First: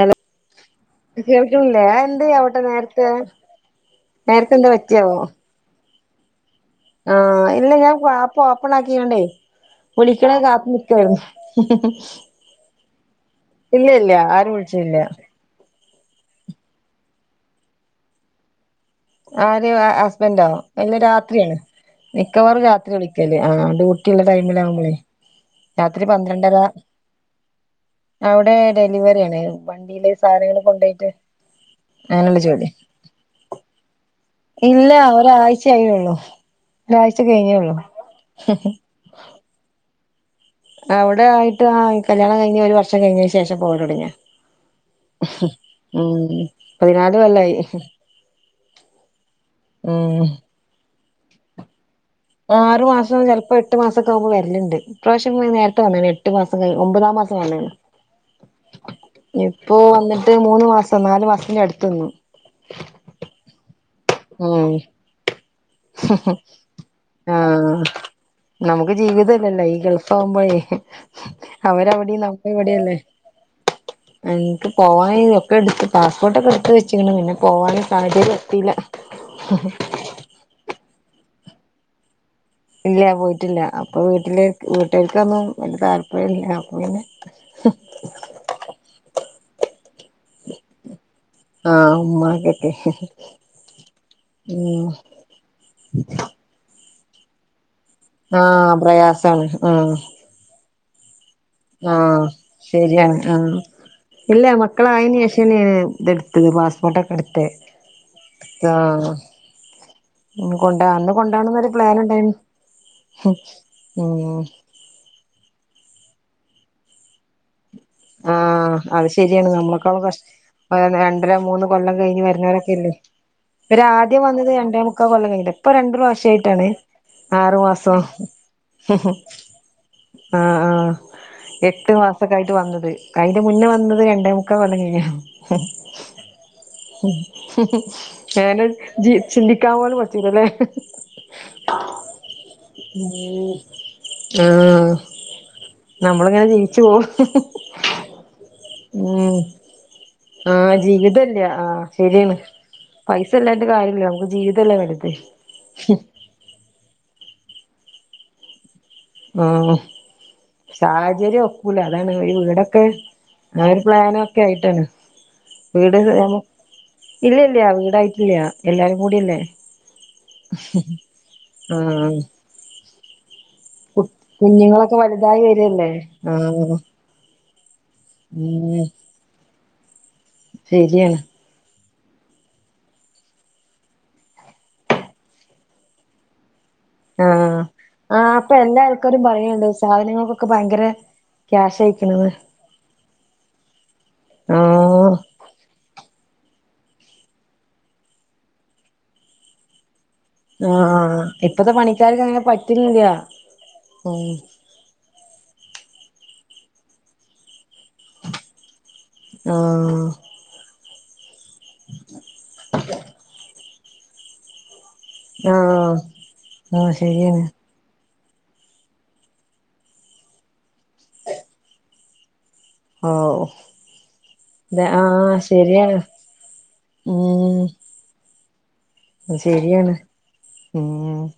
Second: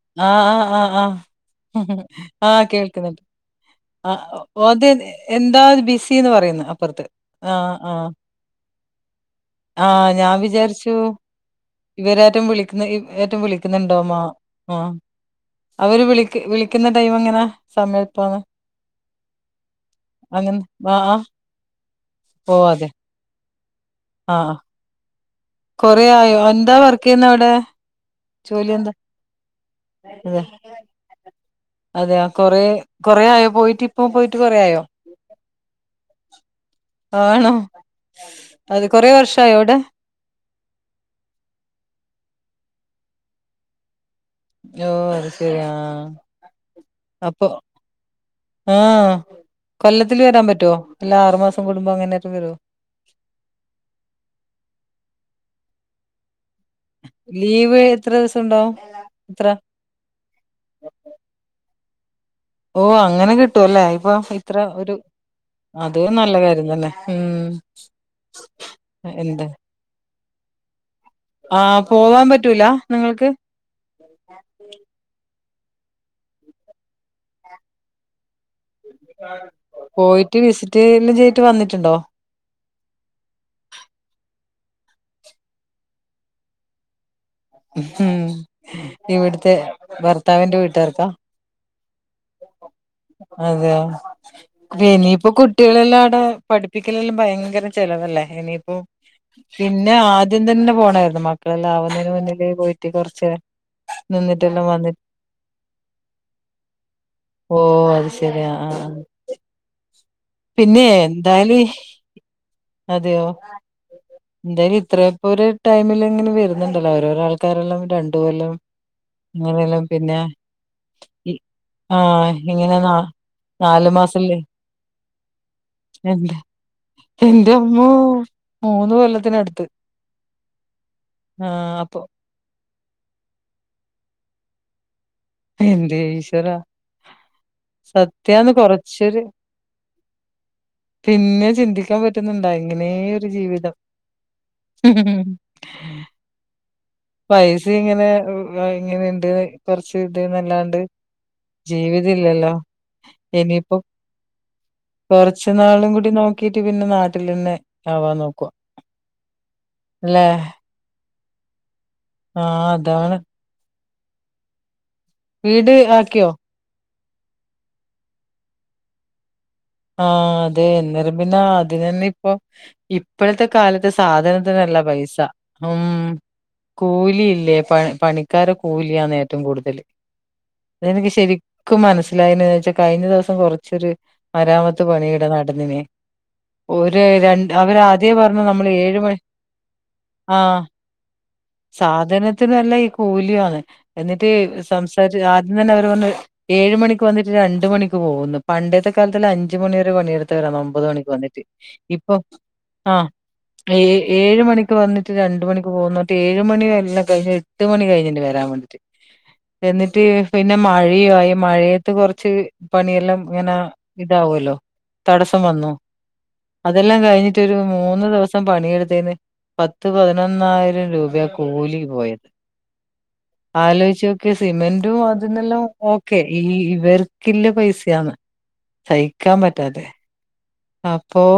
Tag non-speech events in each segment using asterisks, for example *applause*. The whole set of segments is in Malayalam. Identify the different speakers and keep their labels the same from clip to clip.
Speaker 1: ഹലോ
Speaker 2: ആഹ് ആഹ് ആഹ്
Speaker 1: കേൾക്കണില്ലേ
Speaker 2: ആഹ്
Speaker 1: എന്ത് ആവട്ടെ
Speaker 2: ആഹ്
Speaker 1: നേരത്തെ
Speaker 2: കേൾക്ക്ന്ന്ണ്ട്. ആഹ്
Speaker 1: നേരത്തെ എന്താ
Speaker 2: ഓൽത്
Speaker 1: പറ്റിയാവോ
Speaker 2: എന്താ ഒരു ബിസിന്ന് പറയുന്നു അപ്പുറത്ത്.
Speaker 1: ആഹ്
Speaker 2: ആ,
Speaker 1: ഇല്ല ഞാൻപ്പ ആപ്പ് ഓപ്പൺ ആക്കിയാണ്ടേ
Speaker 2: ആഹ്
Speaker 1: വിളിക്കണ
Speaker 2: ഞാൻ
Speaker 1: കാത്ത്
Speaker 2: വിചാരിച്ചു
Speaker 1: നിക്കായിരുന്നു
Speaker 2: ഇവരാരും വിളിക്കുന്ന ഏറ്റം
Speaker 1: ഇല്ല
Speaker 2: വിളിക്കുന്നുണ്ടോ
Speaker 1: ഇല്ല
Speaker 2: മാ
Speaker 1: ആരും വിളിച്ചില്ല
Speaker 2: അവര് വിളി വിളിക്ന്ന ടൈം എങ്ങനാ സമയപ്പാണ്?
Speaker 1: ആര് ഹസ്ബൻ്റോ
Speaker 2: ആ,
Speaker 1: എന്നും
Speaker 2: ആ.
Speaker 1: രാത്രിയാണ്
Speaker 2: ഓ
Speaker 1: മിക്കവാറും
Speaker 2: അതെ.
Speaker 1: രാത്രിയാ വിളിക്കല് ആ ഡ്യൂ ട്ടിള്ള ടൈമിലാവുമ്പളേ രാത്രി
Speaker 2: കൊറെ ആയോ
Speaker 1: പന്ത്രണ്ടര
Speaker 2: എന്താ വർക്കെ യ്യുന്നവിടെ?
Speaker 1: അവിടെ ഡെലിവറി ആണ് വണ്ടിയിലെ
Speaker 2: അതെ.
Speaker 1: സാധനങ്ങൾ കൊണ്ടോയ്ട്ട്.
Speaker 2: അതെയോ കൊറെ കൊറെ ആയൊ പോയിട്ട്? പ്പൊ പോയിട്ട് കൊറെ
Speaker 1: ഇല്ല ഒരാഴ്ചയായുള്ളൂ ഒരാഴ്ച
Speaker 2: ആണോ?
Speaker 1: കഴിഞ്ഞേള്ളൂ
Speaker 2: അത് കൊറേ വർഷായോ അവിടെ
Speaker 1: അവിടെ ആയിട്ട് ആ കല്യാണം കഴിഞ്ഞ് ഒരു വർഷം കയ്ഞ്ഞേന് ശേഷം പോവലൊടങ്ങ്യാ.
Speaker 2: ഓ അത്ശരിആ
Speaker 1: പതിനാല്
Speaker 2: അപ്പൊ.
Speaker 1: കൊല്ലായി
Speaker 2: ആഹ് കൊല്ലത്തില്
Speaker 1: ഉം
Speaker 2: വരാൻ പറ്റോ അല്ല ആറ്മാസം കൂടുംമ്പം അങ്ങനെ
Speaker 1: ആറ് മാസം ചെൽപ്പം എട്ട് മാസൊക്കെ ആകുമ്പ വര്ല്ണ്ട് ഇപ്രാവശ്യം നേര്ത്തെ വന്ന്ണ്. എട്ട് മാസം കഴി ഒമ്പതാം മാസം വന്ന്ണ്.
Speaker 2: ലീവ് എത്ര ദിവസം ഉണ്ടാവും ഇത്ര
Speaker 1: ഇപ്പൊ വന്നിട്ട് മൂന്ന് മാസം നാലു മാസത്തിന്റെ അടുത്ത് നിന്നു
Speaker 2: ഓ അങ്ങനെ കിട്ടുവല്ലേ ഇപ്പൊ ഇത്രേം
Speaker 1: ഉം
Speaker 2: ഒരു അത് നല്ല കാര്യം തന്നെ ഉം
Speaker 1: ആഹ് നമുക്ക്
Speaker 2: എന്താ
Speaker 1: ജീവിതല്ലല്ലോ ഈ ഗൾ ഫാവുമ്പോഴേ
Speaker 2: ആഹ്
Speaker 1: അവരവിടെം
Speaker 2: പോവാൻ
Speaker 1: നമ്മള്
Speaker 2: പറ്റൂല
Speaker 1: ഇവിടെല്ലേ
Speaker 2: നിങ്ങൾക്ക്
Speaker 1: എൻക്ക് പോവാന് ഒക്കെ ഇട്ത്ത് പാസ്പോർട്ടൊക്കെ എട്ത്ത് വെച്ച് ണ് പിന്നെ പോവാന് സാഹചര്യല്ല. ട്ടില
Speaker 2: പോയിട്ട് വിസിറ്റ്ല്ല് ചെയ്തിട്ട് വന്നിട്ടുണ്ടോ?
Speaker 1: ഇല്ല പോയിട്ടില്ല അപ്പൊ വീട്ടിലെ വീട്ടാർക്കൊന്നും വല്ല്യ താല്പര്യം ഇല്ല അപ്പ പിന്നെ.
Speaker 2: മ് ഇവിട്ത്തെ ഭർത്താവിന്റെ വീട്ട്കാർക്കാ.
Speaker 1: ആഹ്. ഉമ്മാക്കൊക്കെ
Speaker 2: അതെയോ
Speaker 1: ഉം
Speaker 2: ഇനിയിപ്പോ കുട്ടികളെല്ലാംആടെ പഠിപ്പിക്കലിന് ഭയങ്കര ചെലവല്ലേ
Speaker 1: ആഹ്
Speaker 2: ഇനിയിപ്പോ
Speaker 1: പ്രയാസാണ് ആഹ്
Speaker 2: പിന്നെ ആ ആദ്യം തന്നെ പോണായിരുന്നു മക്കളെല്ലാംവുന്നെന് മുന്നെ
Speaker 1: ശെരിയാണ് ആഹ് ഇല്ല
Speaker 2: നിന്നിട്ടെല്ലാം വന്നിട്ട്
Speaker 1: മക്കളായെന് ശേഷന്നെണ് ഇതെട്ത്തത് പാസ്പോർട്ടൊക്കെ എടുത്തെ
Speaker 2: ഓ അത് ശരി ആ ആ
Speaker 1: ഉഹ്
Speaker 2: പിന്നെ
Speaker 1: കൊണ്ട അന്ന്
Speaker 2: എന്തായാലും
Speaker 1: കൊണ്ടൊണന്നൊരു പ്ലാന്ണ്ടെയ്നി.
Speaker 2: അതെയോ. ന്തായാലും ഇത്രയപ്പോ ഒരു ടൈമിലങ്ങനെ വരുന്നുണ്ടല്ലോ ഓരോരാൾ ഒരെല്ലം രണ്ടുവൊല്ലം
Speaker 1: ആഹ് അത് ശരിയാണ്
Speaker 2: മൂന്നാല്ലാം..
Speaker 1: നമ്മളെക്കാളും
Speaker 2: പിന്നെ
Speaker 1: കഷ് രണ്ടര മൂന്ന് കൊല്ലം
Speaker 2: ആ
Speaker 1: കഴിഞ്ഞ്
Speaker 2: ഇങ്ങനെ ന
Speaker 1: വരുന്നവരൊക്കെയില്ലേ, ഇവര്
Speaker 2: നാലു
Speaker 1: ആദ്യം
Speaker 2: മാസല്ലേ
Speaker 1: വന്നത് രണ്ടേമു ക്കാ കൊല്ലം കഴിഞ്ഞിലെ? ഇപ്പൊ
Speaker 2: എന്റെ
Speaker 1: രണ്ട്പ്രാവശ്യയിട്ടാണ്
Speaker 2: എന്റെ
Speaker 1: ആറു
Speaker 2: അമ്മോ
Speaker 1: മാസം
Speaker 2: മൂന്ന് കൊല്ലത്തിനടുത്ത്
Speaker 1: ആഹ് ആഹ്
Speaker 2: ആ
Speaker 1: എട്ട്
Speaker 2: അപ്പൊ
Speaker 1: മാസ ക്കായിട്ട് വന്നത്. അയ്ന്റെ മുന്നെ വന്നത് രണ്ടേമുക്കാ കൊല്ലം കഴിഞ്ഞ്
Speaker 2: എന്റെ ഈശ്വര
Speaker 1: ഏതായാലും
Speaker 2: കൊറച്ചൊരു
Speaker 1: ചിന്തിക്കാൻ പോലും പറ്റൂലലെ.
Speaker 2: പിന്നെ ചിന്തിക്കാൻ പറ്റുന്നുണ്ടോ ഇങ്ങനെയൊരു
Speaker 1: ഉം
Speaker 2: ജീവിതം മം
Speaker 1: നമ്മള്ങ്ങനെ ജീവിച്ചു പോവ
Speaker 2: പൈസയിങ്ങനെ ഉം ഇങ്ങനെണ്ട്
Speaker 1: ഉം
Speaker 2: കൊറ്ച്ച്
Speaker 1: ആഹ്
Speaker 2: കിട്ടീന്നല്ലാണ്ട്
Speaker 1: ജീവിതല്ല ആഹ്
Speaker 2: ജീവിത
Speaker 1: ശരിയാണ്
Speaker 2: ഇല്ലല്ലോ
Speaker 1: പൈസ ഇല്ലാഞ്ഞിട്ട്
Speaker 2: ഇനിയ്പ്പോ
Speaker 1: കാര്യല്ല നമുക്ക് ജീവിതല്ലേ വലുത്
Speaker 2: കൊറച്ച് നാളും കൂടി നോക്ക ക്കിട്ട് പിന്നെ നാട്ടിലന്നെ ആവാൻ നോക്കുവ
Speaker 1: ആഹ്
Speaker 2: അല്ലെ
Speaker 1: സാഹചര്യം ഒക്കൂല അതാണ് ഈ
Speaker 2: ആഹ്
Speaker 1: വീടൊക്കെ
Speaker 2: അതാണ്
Speaker 1: ആ ഒരു പ്ലാനൊക്കയ്ട്ടാണ് വീട് നമ ഇല്ലല്യ വീടായിട്ടില്യാ എല്ലാരും കൂടി‌യല്ലേ.
Speaker 2: ആഹ് അതെ ന്നേരം പിന്നെ ആദ്യം തന്നെ
Speaker 1: ആഹ്
Speaker 2: ഇപ്പൊ ഇപ്പഴത്തെ കാലത്ത് സാധനത്തിനല്ല
Speaker 1: കുഞ്ഞുങ്ങളൊക്കെ
Speaker 2: പൈസ
Speaker 1: വലുതായി
Speaker 2: ഉം
Speaker 1: വരല്ലേ ആഹ്
Speaker 2: കൂലിയില്ലേ പ പണിക്കാറേ
Speaker 1: ഉം
Speaker 2: കൂലിയാന്ന് ഏറ്റവും കൂടുതൽ അതെനിക്ക്
Speaker 1: ശരിയാണ്
Speaker 2: ശരി ക്കും മനസിലായിനവെച്ചാ കഴിഞ്ഞ ദേവസം കൊറച്ചൊരു മരാമത്ത് പണിയിടെ നടന്ന്നി. ഒര് രണ്ട്
Speaker 1: ആഹ്
Speaker 2: അവര് ആദ്യേ
Speaker 1: ആഹ്
Speaker 2: പറഞ്ഞു
Speaker 1: ഇപ്പൊ
Speaker 2: നമ്മൾ
Speaker 1: എല്ലാ
Speaker 2: ഏഴ് മണി
Speaker 1: ആൾക്കാരും പറയണ്ട് സാധനങ്ങൾക്കൊക്കെ
Speaker 2: ആഹ്
Speaker 1: ഭയങ്കര ക്യാഷ് അയക്കണന്ന്
Speaker 2: സാധനത്തിനല്ലയീ കൂലിയാന്ന് എന്നിട്ട് സംസ
Speaker 1: ആഹ്
Speaker 2: ആദ്യംതന്നെ അവര് പറഞ്ഞ് ഏഴ് മണിക്ക് വന്നിട്ട് രണ്ട് മണിക്ക് പോകുന്ന് പണ്ടെത്തെ അഞ്ച് മണിവരെ പണിയെടുത്ത് ട്ടര ഒമ്പത് മണിക്ക്
Speaker 1: ആഹ്
Speaker 2: വന്നിട്ട്.
Speaker 1: ഇപ്പത്തെ
Speaker 2: ഇപ്പൊ
Speaker 1: പണിക്കാർക്ക് അങ്ങനെ പറ്റുന്നില്ല
Speaker 2: ആഹ് ഏഹ്
Speaker 1: ഉം
Speaker 2: ഏഴ് മണി ഇക്ക വന്നിട്ട് രണ്ട് മണിക്ക് പോവുന്നട്ട്. ഏഴ് മണി എല്ലാം കഴിഞ് എട്ട് മണികഴിഞ്ഞിട്ട് വരാൻ വേണ്ടിട്ട്
Speaker 1: ആഹ്
Speaker 2: എന്നിട്ട് പിന്നെ മഴയുവായി മഴയത്ത് കൊറച്ച് പണിയെല്ലാം ഇങ്ങനെ ഇതാവൊല്ലോ തടസം വന്നു.
Speaker 1: ആഹ് ആഹ്
Speaker 2: അതെല്ലാം
Speaker 1: ശരിയാണ്
Speaker 2: കഴിഞ്ഞിട്ടൊരു മൂന്ന് ദിവസം പം പണിയെടുത്തേന്ന് പത്ത് പതിനൊന്നായിരം രൂപയ കൂലി പോയത്.
Speaker 1: ഓഹ്
Speaker 2: ആലോച്ചോക് സിമെന്റും അതിന്നെല്ലാം
Speaker 1: ശരിയാണ്
Speaker 2: ഓക്കെ. ഈ ഇവർക്കില്ല പൈസയാന്ന് സൈ
Speaker 1: ശെരിയാണ് മം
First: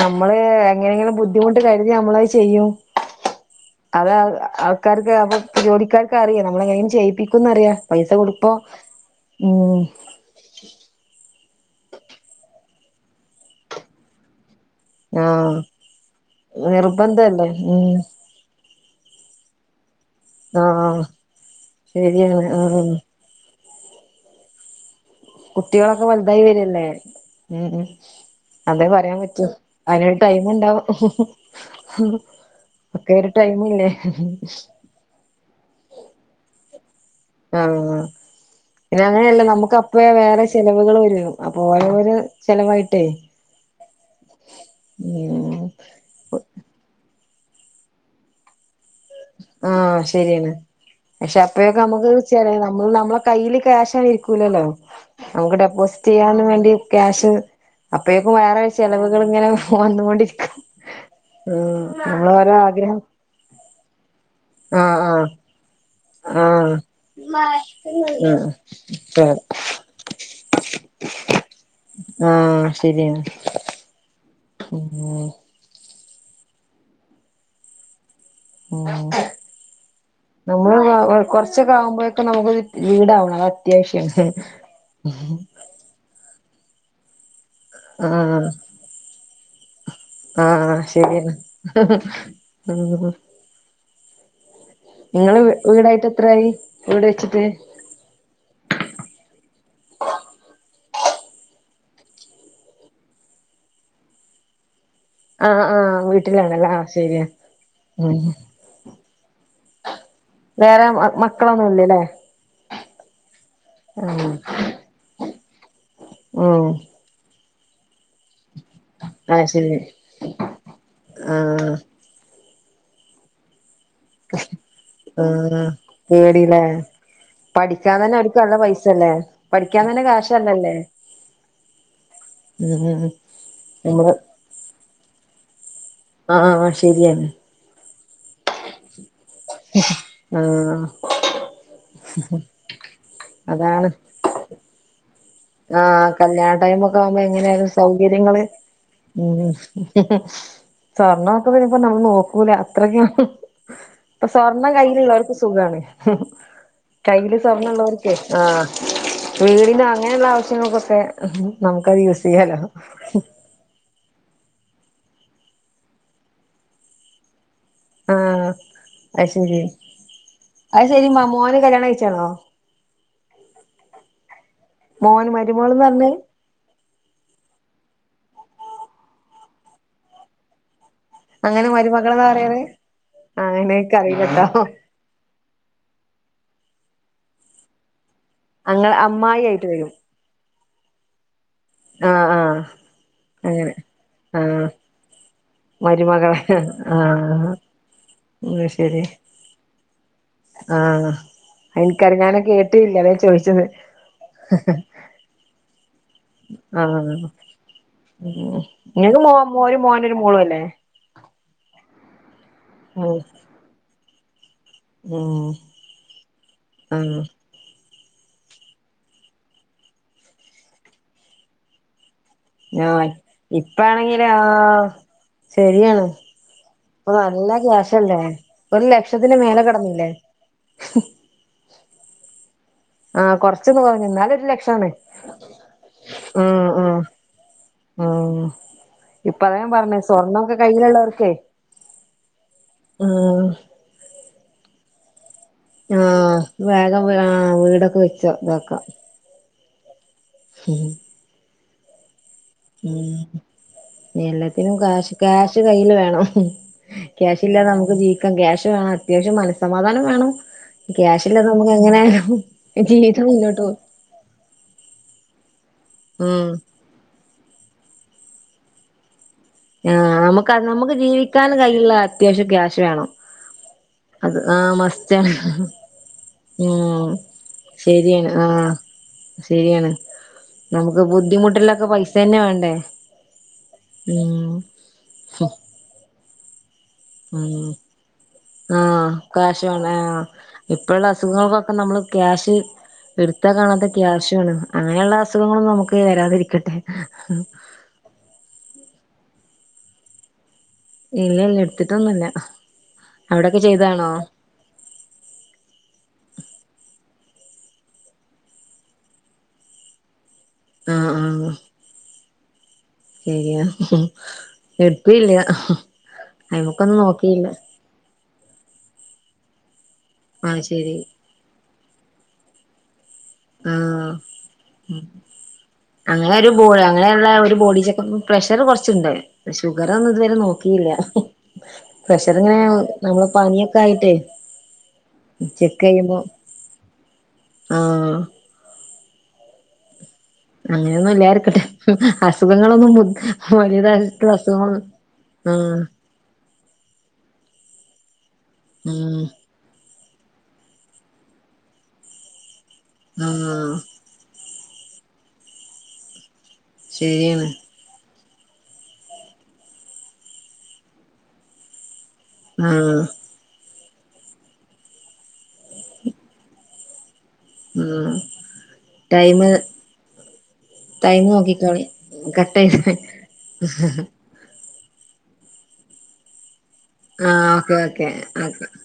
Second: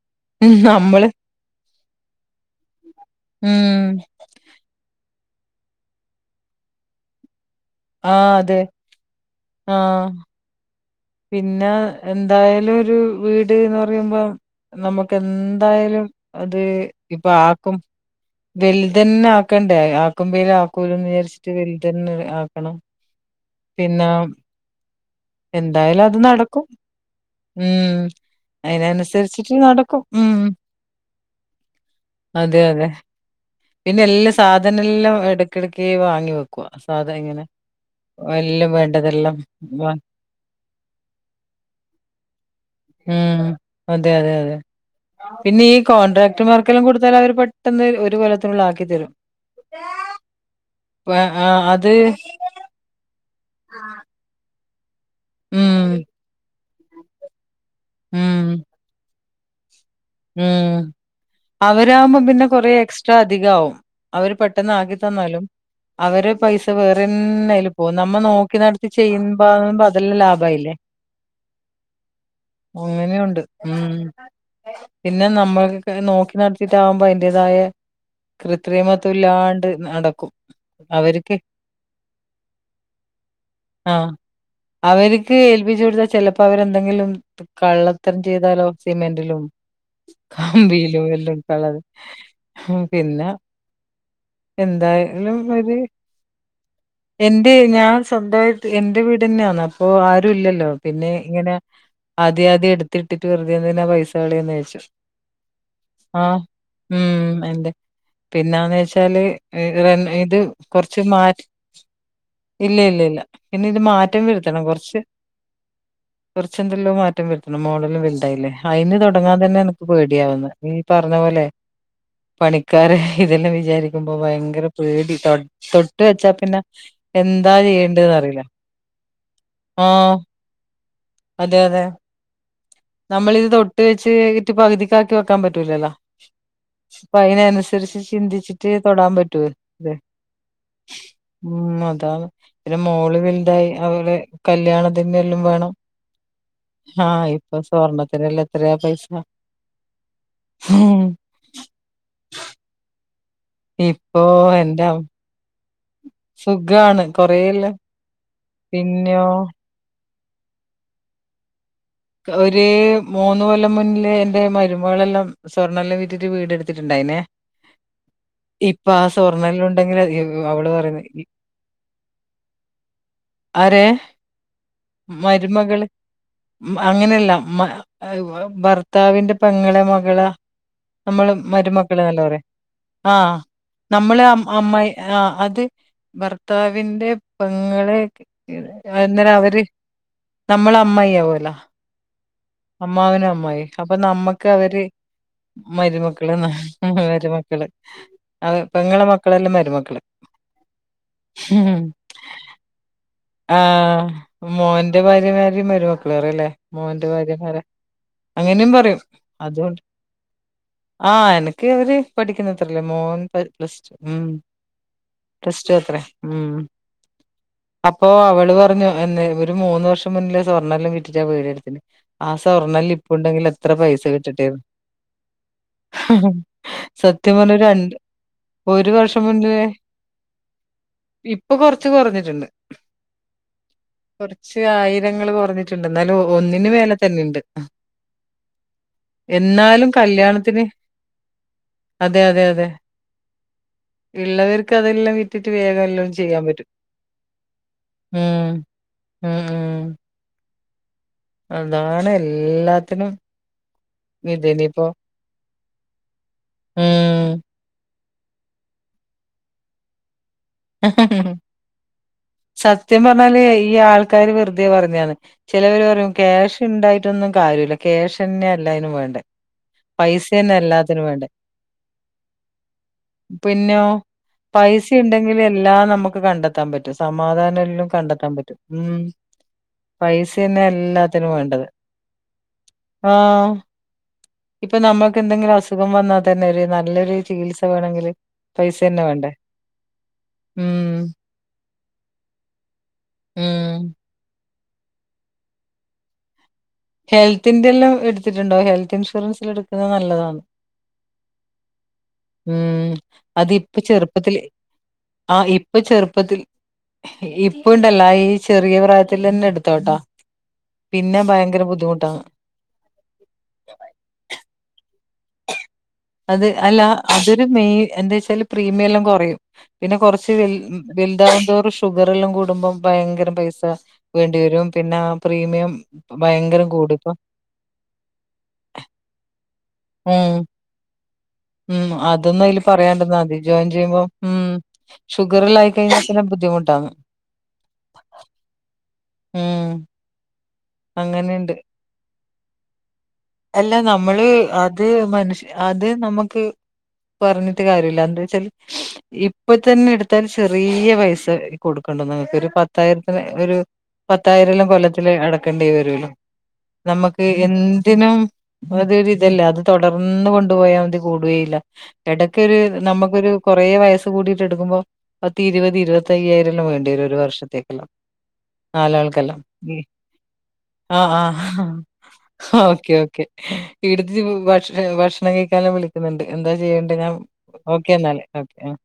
Speaker 1: ഞമ്മള്
Speaker 2: നമ്മള്
Speaker 1: എങ്ങനെങ്കിലും ബു ബുദ്ധിമുട്ട് കരുതി ഞമ്മളത് ചെയ്യും.
Speaker 2: മം
Speaker 1: അതാ ആൾക്കാര്ക്ക്, അപ്പ ജോലിക്കാർക്ക് അറിയ നമ്മളെങ്ങെനെയിലും ചെയ്യിപ്പിക്കുംന്ന റിയ പൈസ
Speaker 2: ആ
Speaker 1: കൊടുപ്പൊ
Speaker 2: അതെ ആ
Speaker 1: ഉം
Speaker 2: പിന്നെ എന്തായാലൊരു വീട്ന്ന് പറയുമ്പോ നമുക്ക്
Speaker 1: ആഹ്
Speaker 2: എന്തായാലും അത് ഇപ്പൊ
Speaker 1: നിർബന്ധല്ലേ
Speaker 2: ആക്കും
Speaker 1: ഉം
Speaker 2: വെല്തന്നെ ആക്കണ്ടേ ആക്കുമ്പേ ലെ ആക്കൂലു
Speaker 1: ആഹ്
Speaker 2: വിചാരിച്ചിട്ട് വെല്തന്നെ
Speaker 1: ശരിയാണ്
Speaker 2: ആക്കണം
Speaker 1: ഉം
Speaker 2: പിന്നെ എന്തായാലും
Speaker 1: കുട്ടികളൊക്കെ
Speaker 2: അത്
Speaker 1: വല്തായി
Speaker 2: നടക്കും
Speaker 1: വരല്ലേ? മം മം
Speaker 2: ഉം
Speaker 1: അതേ പറയാൻ പറ്റൂ
Speaker 2: അതിനനുസരിച്ചിട്ട് നടക്കും
Speaker 1: അയ്നൊരു
Speaker 2: ഉം
Speaker 1: ടൈമ് ഉണ്ടാവും.
Speaker 2: അതെ അതെ
Speaker 1: ഒക്കെ ഒരു ടൈമില്ലേ
Speaker 2: പിന്നെ എല്ലാ സാധന ഇല്ല എടക്കിടക്ക് വാങ്ങി വെക്കു സാധ നങ്ങനെ
Speaker 1: ആഹ് പിന്ന അങ്ങനെയല്ലേ നമുക്ക്
Speaker 2: വാ
Speaker 1: അപ്പ വേറെ ചെലവുകൾ വരും അപ്പൊ ഓരോരോ ചെലവായിട്ടേ
Speaker 2: ഉം അതെ അതെ അതെ
Speaker 1: ഉം
Speaker 2: പിന്നെ കോൺട്രാക്ടർമാർക്കെല്ലാം കൊടുത്താൽ അവര് പെട്ടെന്ന് ഒരു കൊല്ലത്തിനുള്ള ആക്കിത്തരും
Speaker 1: ആഹ് ശരിയാണ് പക്ഷെ
Speaker 2: ആ
Speaker 1: അപ്പയൊക്കെ
Speaker 2: അത്
Speaker 1: നമ്മുക്ക് ചെറിയെ നമ്മളെ നമ്മക്ക് കയ്യിയില് ക്യശ ആയിരിക്കും ലല്ലോ നമുക്ക്
Speaker 2: ഉം
Speaker 1: ഡെപ്പോസിറ്റ് ചെയ്യാ വേണ്ടി ക്യാഷ് അപ്പഴേക്കും
Speaker 2: ഉം
Speaker 1: വേറെ ചെലവുകൾ ഇങ്ങനെ വന്നുകൊണ്ട
Speaker 2: ഉം അവരാവുമ്പോ പിന്നെ
Speaker 1: ഓരോ
Speaker 2: കൊറെ
Speaker 1: ആഗ്രഹം
Speaker 2: എക്സ്ട്രാ അധിക ആവും അവര് പ പെട്ടെന്ന് ആ കി
Speaker 1: ആഹ്
Speaker 2: തന്നാലും അവര് പൈസ
Speaker 1: ആഹ്
Speaker 2: വേറെന്താലും പോവും നമ്മൾ
Speaker 1: ആഹ് ആഹ്
Speaker 2: നോക്കി നടത്തി
Speaker 1: ശരി
Speaker 2: ചെയ്യുമ്പ അതെല്ലാം ലാഭയില്ലേ
Speaker 1: ആഹ് ശരിയാണ്
Speaker 2: അങ്ങനെയുണ്ട് ഉം പിന്നെ
Speaker 1: ഉം
Speaker 2: നമ്മൾക്ക് നോക്കി നടത്തിട്ടകുമ്പോ അതിന്റേതായ
Speaker 1: ഉം
Speaker 2: നടക്കും
Speaker 1: നമ്മള്
Speaker 2: അവര്ക്ക്
Speaker 1: കൊറച്ചൊക്കെ ആവുമ്പോഴൊക്കെ നമുക്ക് വീടാവണം അത് അത്യാവശ്യാണ്
Speaker 2: അവർക്ക് ഏൽപിച്ച കൊടുത്താൽ ചെലപ്പോ അവരെ എന്തെങ്കിലും കള്ളത്തരം
Speaker 1: ആഹ്
Speaker 2: ചെയ്താലോ സിമെന്റിലും
Speaker 1: ആഹ്
Speaker 2: കമ്പിയിലും
Speaker 1: ശരിയാണ്
Speaker 2: എല്ലും കള
Speaker 1: ഉം
Speaker 2: പിന്നെ എന്തായാലും
Speaker 1: നിങ്ങള്
Speaker 2: ഒരുത്
Speaker 1: വീടായിട്ട് എത്രായി വീട് വെച്ചിട്ട്
Speaker 2: എന്റെ ഞാൻ സ്വന്തായിട്ട് എന്റെ വീടന്നെആന്ന് അപ്പൊ ആരു ഇല്ലല്ലോ പിന്നെ ഇങ്ങനെ ആദ്യം ആദ്യ എടുത്തിട്ടിട്ട് വറുതേതിനാ പൈസ കളീണന്ന് വെച്ചു
Speaker 1: ആഹ്
Speaker 2: ആഹ്
Speaker 1: വീട്ടിലാണല്ലേ ആഹ് ശരിയാ
Speaker 2: ഉം എന്റെറെ
Speaker 1: ഉം
Speaker 2: പിന്നാന്ന് വെച്ചാല് എന്താ പറഞ്ഞത് ഇത്
Speaker 1: വേറെ
Speaker 2: കൊറച്ച് മാ
Speaker 1: മക്കളൊന്നും ഇല്ലല്ലേ
Speaker 2: ഇല്ല ഇല്ല ഇല്ല പിന്നെ ഇത് മാറ്റം
Speaker 1: ഉം
Speaker 2: വരുത്തണം കൊറച്ച്
Speaker 1: ഉം
Speaker 2: കുറച്ച്ന്തെല്ലോ മാറ്റം വരുത്തണം മോളിലും വലുതായില്ലേ അതിന് തുടങ്ങാ
Speaker 1: ആഹ്
Speaker 2: തന്നെ
Speaker 1: ശരി
Speaker 2: പേടിയാവുന്ന നീ പറഞ്ഞ പോലെ
Speaker 1: ആഹ്
Speaker 2: പണിക്കാര് ഇതെല്ലാം വിചാരിക്ക പോ ഭയങ്കര പേടി
Speaker 1: ആഹ്
Speaker 2: തൊട്ട് വെച്ചാ പിന്നെ
Speaker 1: പേടില്ലേ
Speaker 2: എന്താ
Speaker 1: പഠിക്കാൻ തന്നെ അവർക്ക്
Speaker 2: ചെയ്യേണ്ടന്ന്റിയില്ല
Speaker 1: നല്ല പൈസല്ലേ പഠിക്കാൻ തന്നെ കാശല്ലല്ലേ
Speaker 2: അതെ അതെ
Speaker 1: ഉം ഉം
Speaker 2: നമ്മളിത് തൊട്ട് വെച്ച്
Speaker 1: നമ്മള്
Speaker 2: ഇട്ട് പകുതിക്കാക്കി വെക്കാൻ പറ്റൂലല്ലോ
Speaker 1: ആഹ് ആഹ്
Speaker 2: അപ്പൊ
Speaker 1: ശരിയാണ്
Speaker 2: അതിന അനുസരിച്ച് ചിന്തിച്ചിട്ട് തൊടാൻ പറ്റും
Speaker 1: ആഹ്
Speaker 2: ഉം അതാണ് പിന്നെ മോള് വലുതായി
Speaker 1: അതാണ്
Speaker 2: അവൾ കല്യാണ എല്ലും പാടെ
Speaker 1: ആഹ് കല്യാ ടൈം ഒക്കെ ആവ്പോ എങ്ങനെ അങ്ങന സൗകര്യങ്ങള്
Speaker 2: സ്വർണ്ണത്തിനെല്ലാം എത്രയാ പൈസ
Speaker 1: ഉ സ്വർണ ഇപ്പോ നമ്മൾ നോക്കൂലേ അത്രക്ക് ഇപ്പൊ സ്വർണ്ണം കയ്യിലുള്ള അവർക്ക് സുഖാണ്
Speaker 2: സുഖാണ്
Speaker 1: കയ്യില്
Speaker 2: കൊറേല്ല
Speaker 1: സ്വർണ ഉള്ളൊർക്കെ ആ
Speaker 2: പിന്നെയോ
Speaker 1: വീ അങ്ങനെയുള്ള ആവശ്യങ്ങൾക്കൊക്കെ നമുക്കതിൻ
Speaker 2: ഒരു മൂന്ന് കൊല്ലം മുന്നില് എൻ്റെ മ കുടുബകളെല്ലാം സ്വർണ്ണെല്ലാം വിട്ടിട്ട് വീട്ടുത്തിട്ടുണ്ടായിനെ
Speaker 1: ആഹ്
Speaker 2: ഇപ്പൊ ആ
Speaker 1: അത് ശരി
Speaker 2: സ്വർണ്ണല്ല ഉണ്ടെങ്കിൽ അവള്
Speaker 1: അത്
Speaker 2: പറയുന്ന
Speaker 1: ശരി മോന് കല്യാണം കഴിച്ചാണോ
Speaker 2: അരേ
Speaker 1: മോന് മരുമോൾന്ന്
Speaker 2: മരുമകള്
Speaker 1: പറഞ്ഞത്
Speaker 2: അങ്ങനെയല്ലാ മ് ഭർത്താവിന്റെ പെങ്ങളെ മകളെ നമ്മള്
Speaker 1: അങ്ങനെ
Speaker 2: മരുമക്കള്
Speaker 1: മരുമകളെന്നാ
Speaker 2: നല്ലോറിം
Speaker 1: പറയണേ
Speaker 2: ആഹ്
Speaker 1: അങ്ങനെ
Speaker 2: നമ്മള്
Speaker 1: എനിക്കറിയില്ലട്ടോ
Speaker 2: അമ്മ ആ് അത് ഭർത്താവിന്റെ പങ്ങളെെ
Speaker 1: അങ്ങ
Speaker 2: അന്നേരം
Speaker 1: അമ്മായി
Speaker 2: അവര്
Speaker 1: ആയിട്ട് വരും
Speaker 2: നമ്മള് അമ്മയ്യിഅവൊല്ലൊ
Speaker 1: ആഹ് ആഹ്
Speaker 2: അമ്മാവനും അമ്മായി
Speaker 1: അങ്ങനെ
Speaker 2: അപ്പൊ നമ്മക്ക്
Speaker 1: ആഹ്
Speaker 2: അവര് മരുമക്കള്
Speaker 1: മരുമകളെ ആഹ്
Speaker 2: മരുമക്കള് അ
Speaker 1: അത് ശരി
Speaker 2: പെങ്ങളെ മക്കളല്ലാം മരുമക്കള്
Speaker 1: ആഹ് എനിക്കറി കേട്ടില്ല അത ചോദിച്ചത്
Speaker 2: രണ്ട് ഭാര്യമാരും മരുമക്കളും പറയും അല്ലേ മോന്റെ ഭാര്യ.
Speaker 1: ഇങ്ങക്ക് മോ ഒരു
Speaker 2: അതുകൊണ്ട്
Speaker 1: മോന് ഒരു മോളും അല്ലേ
Speaker 2: ആഹ് എനക്ക് അവര് പഠിക്കുന്നത്രല്ലേ
Speaker 1: ഉം
Speaker 2: മോൻ പ്ലസ് ടു ഉം
Speaker 1: ഉം
Speaker 2: പ്ലസ് ടു അത്രേ ഉംഹ്
Speaker 1: ആഹ്
Speaker 2: അപ്പൊ അവള് പറഞ്ഞു എന്നെ ഇവര് മൂന്ന് വർഷം മുന്നില് സ്വർണ്ണെല്ലാം വിറ്റിട്ടാ വീട് എടുത്തിന്ന് ആ സ്വർണ്ണം എല്ലാം
Speaker 1: ഞാൻ
Speaker 2: ഇപ്പൊ ഉണ്ടെങ്കില് എത്ര പൈസ
Speaker 1: ഇപ്പാണെങ്കില്
Speaker 2: കിട്ടിട്ടേ
Speaker 1: ആഹ് ശരിയാണ് ഇപ്പൊ
Speaker 2: സത്യം
Speaker 1: നല്ല
Speaker 2: പറഞ്ഞ രണ്ട്
Speaker 1: ക്യാഷല്ലേ
Speaker 2: ഒരു വർഷം
Speaker 1: ലക്ഷത്തിന്
Speaker 2: മുന്നേ
Speaker 1: മേലെ കടന്നില്ലേ
Speaker 2: ഇപ്പൊ കൊറച്ച് കുറഞ്ഞിട്ടുണ്ട്
Speaker 1: ആഹ് കൊറച്ചൊന്ന് കൊറഞ്ഞു എന്നാലും ഒരു
Speaker 2: കുറച്ച്
Speaker 1: ലക്ഷാണ്
Speaker 2: ആയിരങ്ങൾ കുറഞ്ഞിട്ടുണ്ട് എന്നാലും
Speaker 1: ഉം
Speaker 2: ഒന്നിന്
Speaker 1: ഉം
Speaker 2: വെല തന്നെയുണ്ട്
Speaker 1: ആഹ് ഇപ്പ അതാ ഞാൻ
Speaker 2: എന്നാലും
Speaker 1: പറഞ്ഞേ സ്വർണ്ണൊക്കെ
Speaker 2: കല്യാണത്തിന്
Speaker 1: കയ്യിലുള്ളവർക്കേ
Speaker 2: അതെ അതെ അതെ
Speaker 1: ആഹ്
Speaker 2: ഉള്ളവർക്ക് അതെല്ലാം വി റ്റിട്ട് വേറെ വെല്ലോം
Speaker 1: ആഹ്
Speaker 2: ചെയ്യാൻ പറ്റും
Speaker 1: വേഗം ആഹ് വീടൊക്കെ വെച്ച്
Speaker 2: ഉംഹ്
Speaker 1: ഇതാക്കാം
Speaker 2: ഉംഹ്
Speaker 1: *inaudible*
Speaker 2: അതാണ് എല്ലാ
Speaker 1: ഉംഹ്
Speaker 2: ഇത്
Speaker 1: എല്ലത്തിനും
Speaker 2: ഇനിയിപ്പോ
Speaker 1: ക്യാഷ് ക്യാഷ് കയ്യില് വേണം
Speaker 2: ഉം
Speaker 1: ക്യാഷ് ഇല്ലാതെ നമുക്ക് ജീവി *unintelligible* ക്യാഷ് വേണം അത്യാവശ്യം മനസ്സമാധാനം വേണം ക്യാഷ് ഇല്ലാതെ നമുക്ക് എങ്ങനെ ജീവിതം മുന്നോട്ട് പോവും
Speaker 2: കാര്യം വെറുതെ പറഞ്ഞതാണ് ചിലവര് പറയും
Speaker 1: ഉം
Speaker 2: ക്യാഷ് ഉണ്ടായി റ്റൊന്നും കാര്യമില്ല ക്യാഷന്നെയാ എല്ലായ്നും വേണ്ടേ
Speaker 1: ആഹ
Speaker 2: പൈസ
Speaker 1: നമുക്ക്
Speaker 2: തന്നെ
Speaker 1: നമുക്ക്
Speaker 2: എല്ലാത്തിനും വേണ്ടേ
Speaker 1: ജീവിക്കാൻ കയ്ല്ള്ള അത്യാവശ്യം ക്യാഷ് വേണം
Speaker 2: പിന്നൊ
Speaker 1: അത് ആഹ് മസ്റ്റാണ്
Speaker 2: എല്ലാ നമുക്ക് കണ്ടെത്താൻ പറ്റും
Speaker 1: ഉം
Speaker 2: സമാധാനം എല്ലാം കണ്ടെത്താൻ പറ്റും ഉംഹ്
Speaker 1: ശെരിയാണ് നമുക്ക്
Speaker 2: വേണ്ടത്
Speaker 1: ബുദ്ധിമുട്ടുള്ളൊക്കെ പൈസ തന്നെ വേണ്ടേ
Speaker 2: ആഹ്
Speaker 1: ഉം
Speaker 2: ഇപ്പൊ നമ്മക്ക് എന്തെങ്കിലും അസുഖം വന്നാൽ തന്നെ ഒരു നല്ലൊരു ചികിത്സ
Speaker 1: ഉം
Speaker 2: വേണമെങ്കിൽ പൈസ തന്നെ വേണ്ടേ ഉം
Speaker 1: ഇപ്പോഴുള്ള അസുഖങ്ങൾക്കൊക്കെ നമ്മള് ക്യാഷ് എടുത്താ
Speaker 2: ഉം
Speaker 1: കാണാത്ത ക്യാഷ് ആണ് അങ്ങനെയുള്ള അസുഖങ്ങളൊന്നും നമുക്ക് വരാതിരിക്കട്ടെ
Speaker 2: ഹെൽത്തിന്റെ എല്ലാം എടുത്തിട്ടുണ്ടോ ഹെൽത്ത് ഇൻഷുറൻസിൽ എടുക്കുന്നത് നല്ലതാണ്.
Speaker 1: ഇല്ല ഇല്ല എടുത്തിട്ടൊന്നുല്ല
Speaker 2: ഉംഹ്
Speaker 1: അവിടൊക്കെ
Speaker 2: അതിപ്പൊ
Speaker 1: ചെയ്താണോ
Speaker 2: ചെറുപ്പത്തില് ആഹ് ഇപ്പൊ ചെറുപ്പത്തില് ഇപ്പൊ ഉണ്ടല്ലോ ഈ ചെറിയ പ്രായത്തിൽ തന്നെ എടുത്തോട്ടോ.
Speaker 1: ആഹ്
Speaker 2: പിന്നെ ഭയങ്കര ബുദ്ധിമുട്ടാണ്
Speaker 1: ശെരിയ വെറുതെയല്ല
Speaker 2: അത് അല്ല അതൊരു മെയിൻ എന്താ വെച്ചാല് പ്രീമിയം എല്ലാം കുറയും പിന്നെ കുറ ച്ച് വെൽ
Speaker 1: ആഹ് ശരി
Speaker 2: വെലുതാവും തോറും ഷുഗറെല്ലാം കൂടുമ്പോം ഭയങ്കര പൈ സ
Speaker 1: ആഹ്
Speaker 2: വേണ്ടി വരും പിന്നെ ആ പ്രീമിയം
Speaker 1: അങ്ങനെ ഒരു ബോ
Speaker 2: ഭയങ്കരം കൂടുന്നു
Speaker 1: അങ്ങനെയുള്ള ഒരു ബോഡി ചെക്ക് അപ്പ്‌ പ്രഷർ കുറച്ചുണ്ട് ഷുഗർ ഒന്നും ഇതുവരെ നോക്കിയില്ല.
Speaker 2: ഉംഹ് അതൊന്നും അയില്
Speaker 1: പ്രഷറിങ്ങനെ
Speaker 2: പറയാണ്ടിരുന്നാ
Speaker 1: നമ്മള്
Speaker 2: മതി ജോയിൻ
Speaker 1: പനിയൊക്കെ
Speaker 2: ചെയ്യുമ്പോം
Speaker 1: ആയിട്ടേ
Speaker 2: ഉംഹ് ഷുഗറ് എല്ലാം ആയി
Speaker 1: ചെക്ക്
Speaker 2: കഴിഞ്ഞാൽ
Speaker 1: ചെയ്യുമ്പോ
Speaker 2: പിന്നെ ബുദ്ധിമുട്ടാണ്
Speaker 1: ആഹ്
Speaker 2: ഉം
Speaker 1: അങ്ങനെയൊന്നും ഇല്ലാതെ
Speaker 2: അങ്ങനെണ്ട്
Speaker 1: ഇരിക്കട്ടെ അസുഖങ്ങളൊന്നും
Speaker 2: അല്ല നമ്മള്
Speaker 1: വലിയതായിട്ടുള്ള
Speaker 2: അത്
Speaker 1: അസുഖങ്ങളൊന്നും
Speaker 2: മനുഷ്യ
Speaker 1: ആഹ്
Speaker 2: അത് നമ്മുക്ക് പറഞ്ഞിട്ട് കാര്യമില്ല എന്താ വെച്ചാല്
Speaker 1: *unintelligible*
Speaker 2: ഇപ്പൊ തന്നെ എടുത്താൽ ചെറിയ പൈസ കൊടുക്കണ്ട നിങ്ങക്ക് ഒരു പത്തായിരത്തിന് ഒരു
Speaker 1: ആഹ്
Speaker 2: പത്തായിരെല്ലാം കൊല്ലത്തില് അടക്കേണ്ടി വരൂല്ലൊ നമുക്ക്
Speaker 1: ശരിയാണ്
Speaker 2: എന്ത് ത്തിനും അതൊരി ഇതല്ലേ അത് തുടർന്ന് കൊണ്ടു പോയാൽ മതി കൂടുകയില്ല. ഇടക്കൊരു
Speaker 1: ആഹ്
Speaker 2: നമ്മക്കൊരു കൊറേ വയസ് കൂടിട്ട് എടുക്കുമ്പോ പത്തി ഇരുപത്തി ഇരുപത്തയ്യായിരല്ലോ വേണ്ടിവെരും, ഒരു വർഷത്തേക്ക്. ല്ലോ?
Speaker 1: ആഹ്
Speaker 2: നാലാൾക്കല്ലെ?.
Speaker 1: ടൈമ്
Speaker 2: ആഹ്
Speaker 1: ടൈമ്
Speaker 2: ആഹ്
Speaker 1: നോക്കിക്കോളി
Speaker 2: ഓ
Speaker 1: കട്ടായി
Speaker 2: ഓക്കെ ഓക്കെ ഇട്ത്തെച്ച് ഭക്ഷ ഭക്ഷണം കഴിക്കാതാ വിളിക്ക വിളിക്ക്ന്നുണ്ട് എന്താ ചെയ്യേണ്ടെ ഞ്ഞാം ഓക്കെ എന്നാലേ ഓക്കെ ആഹ്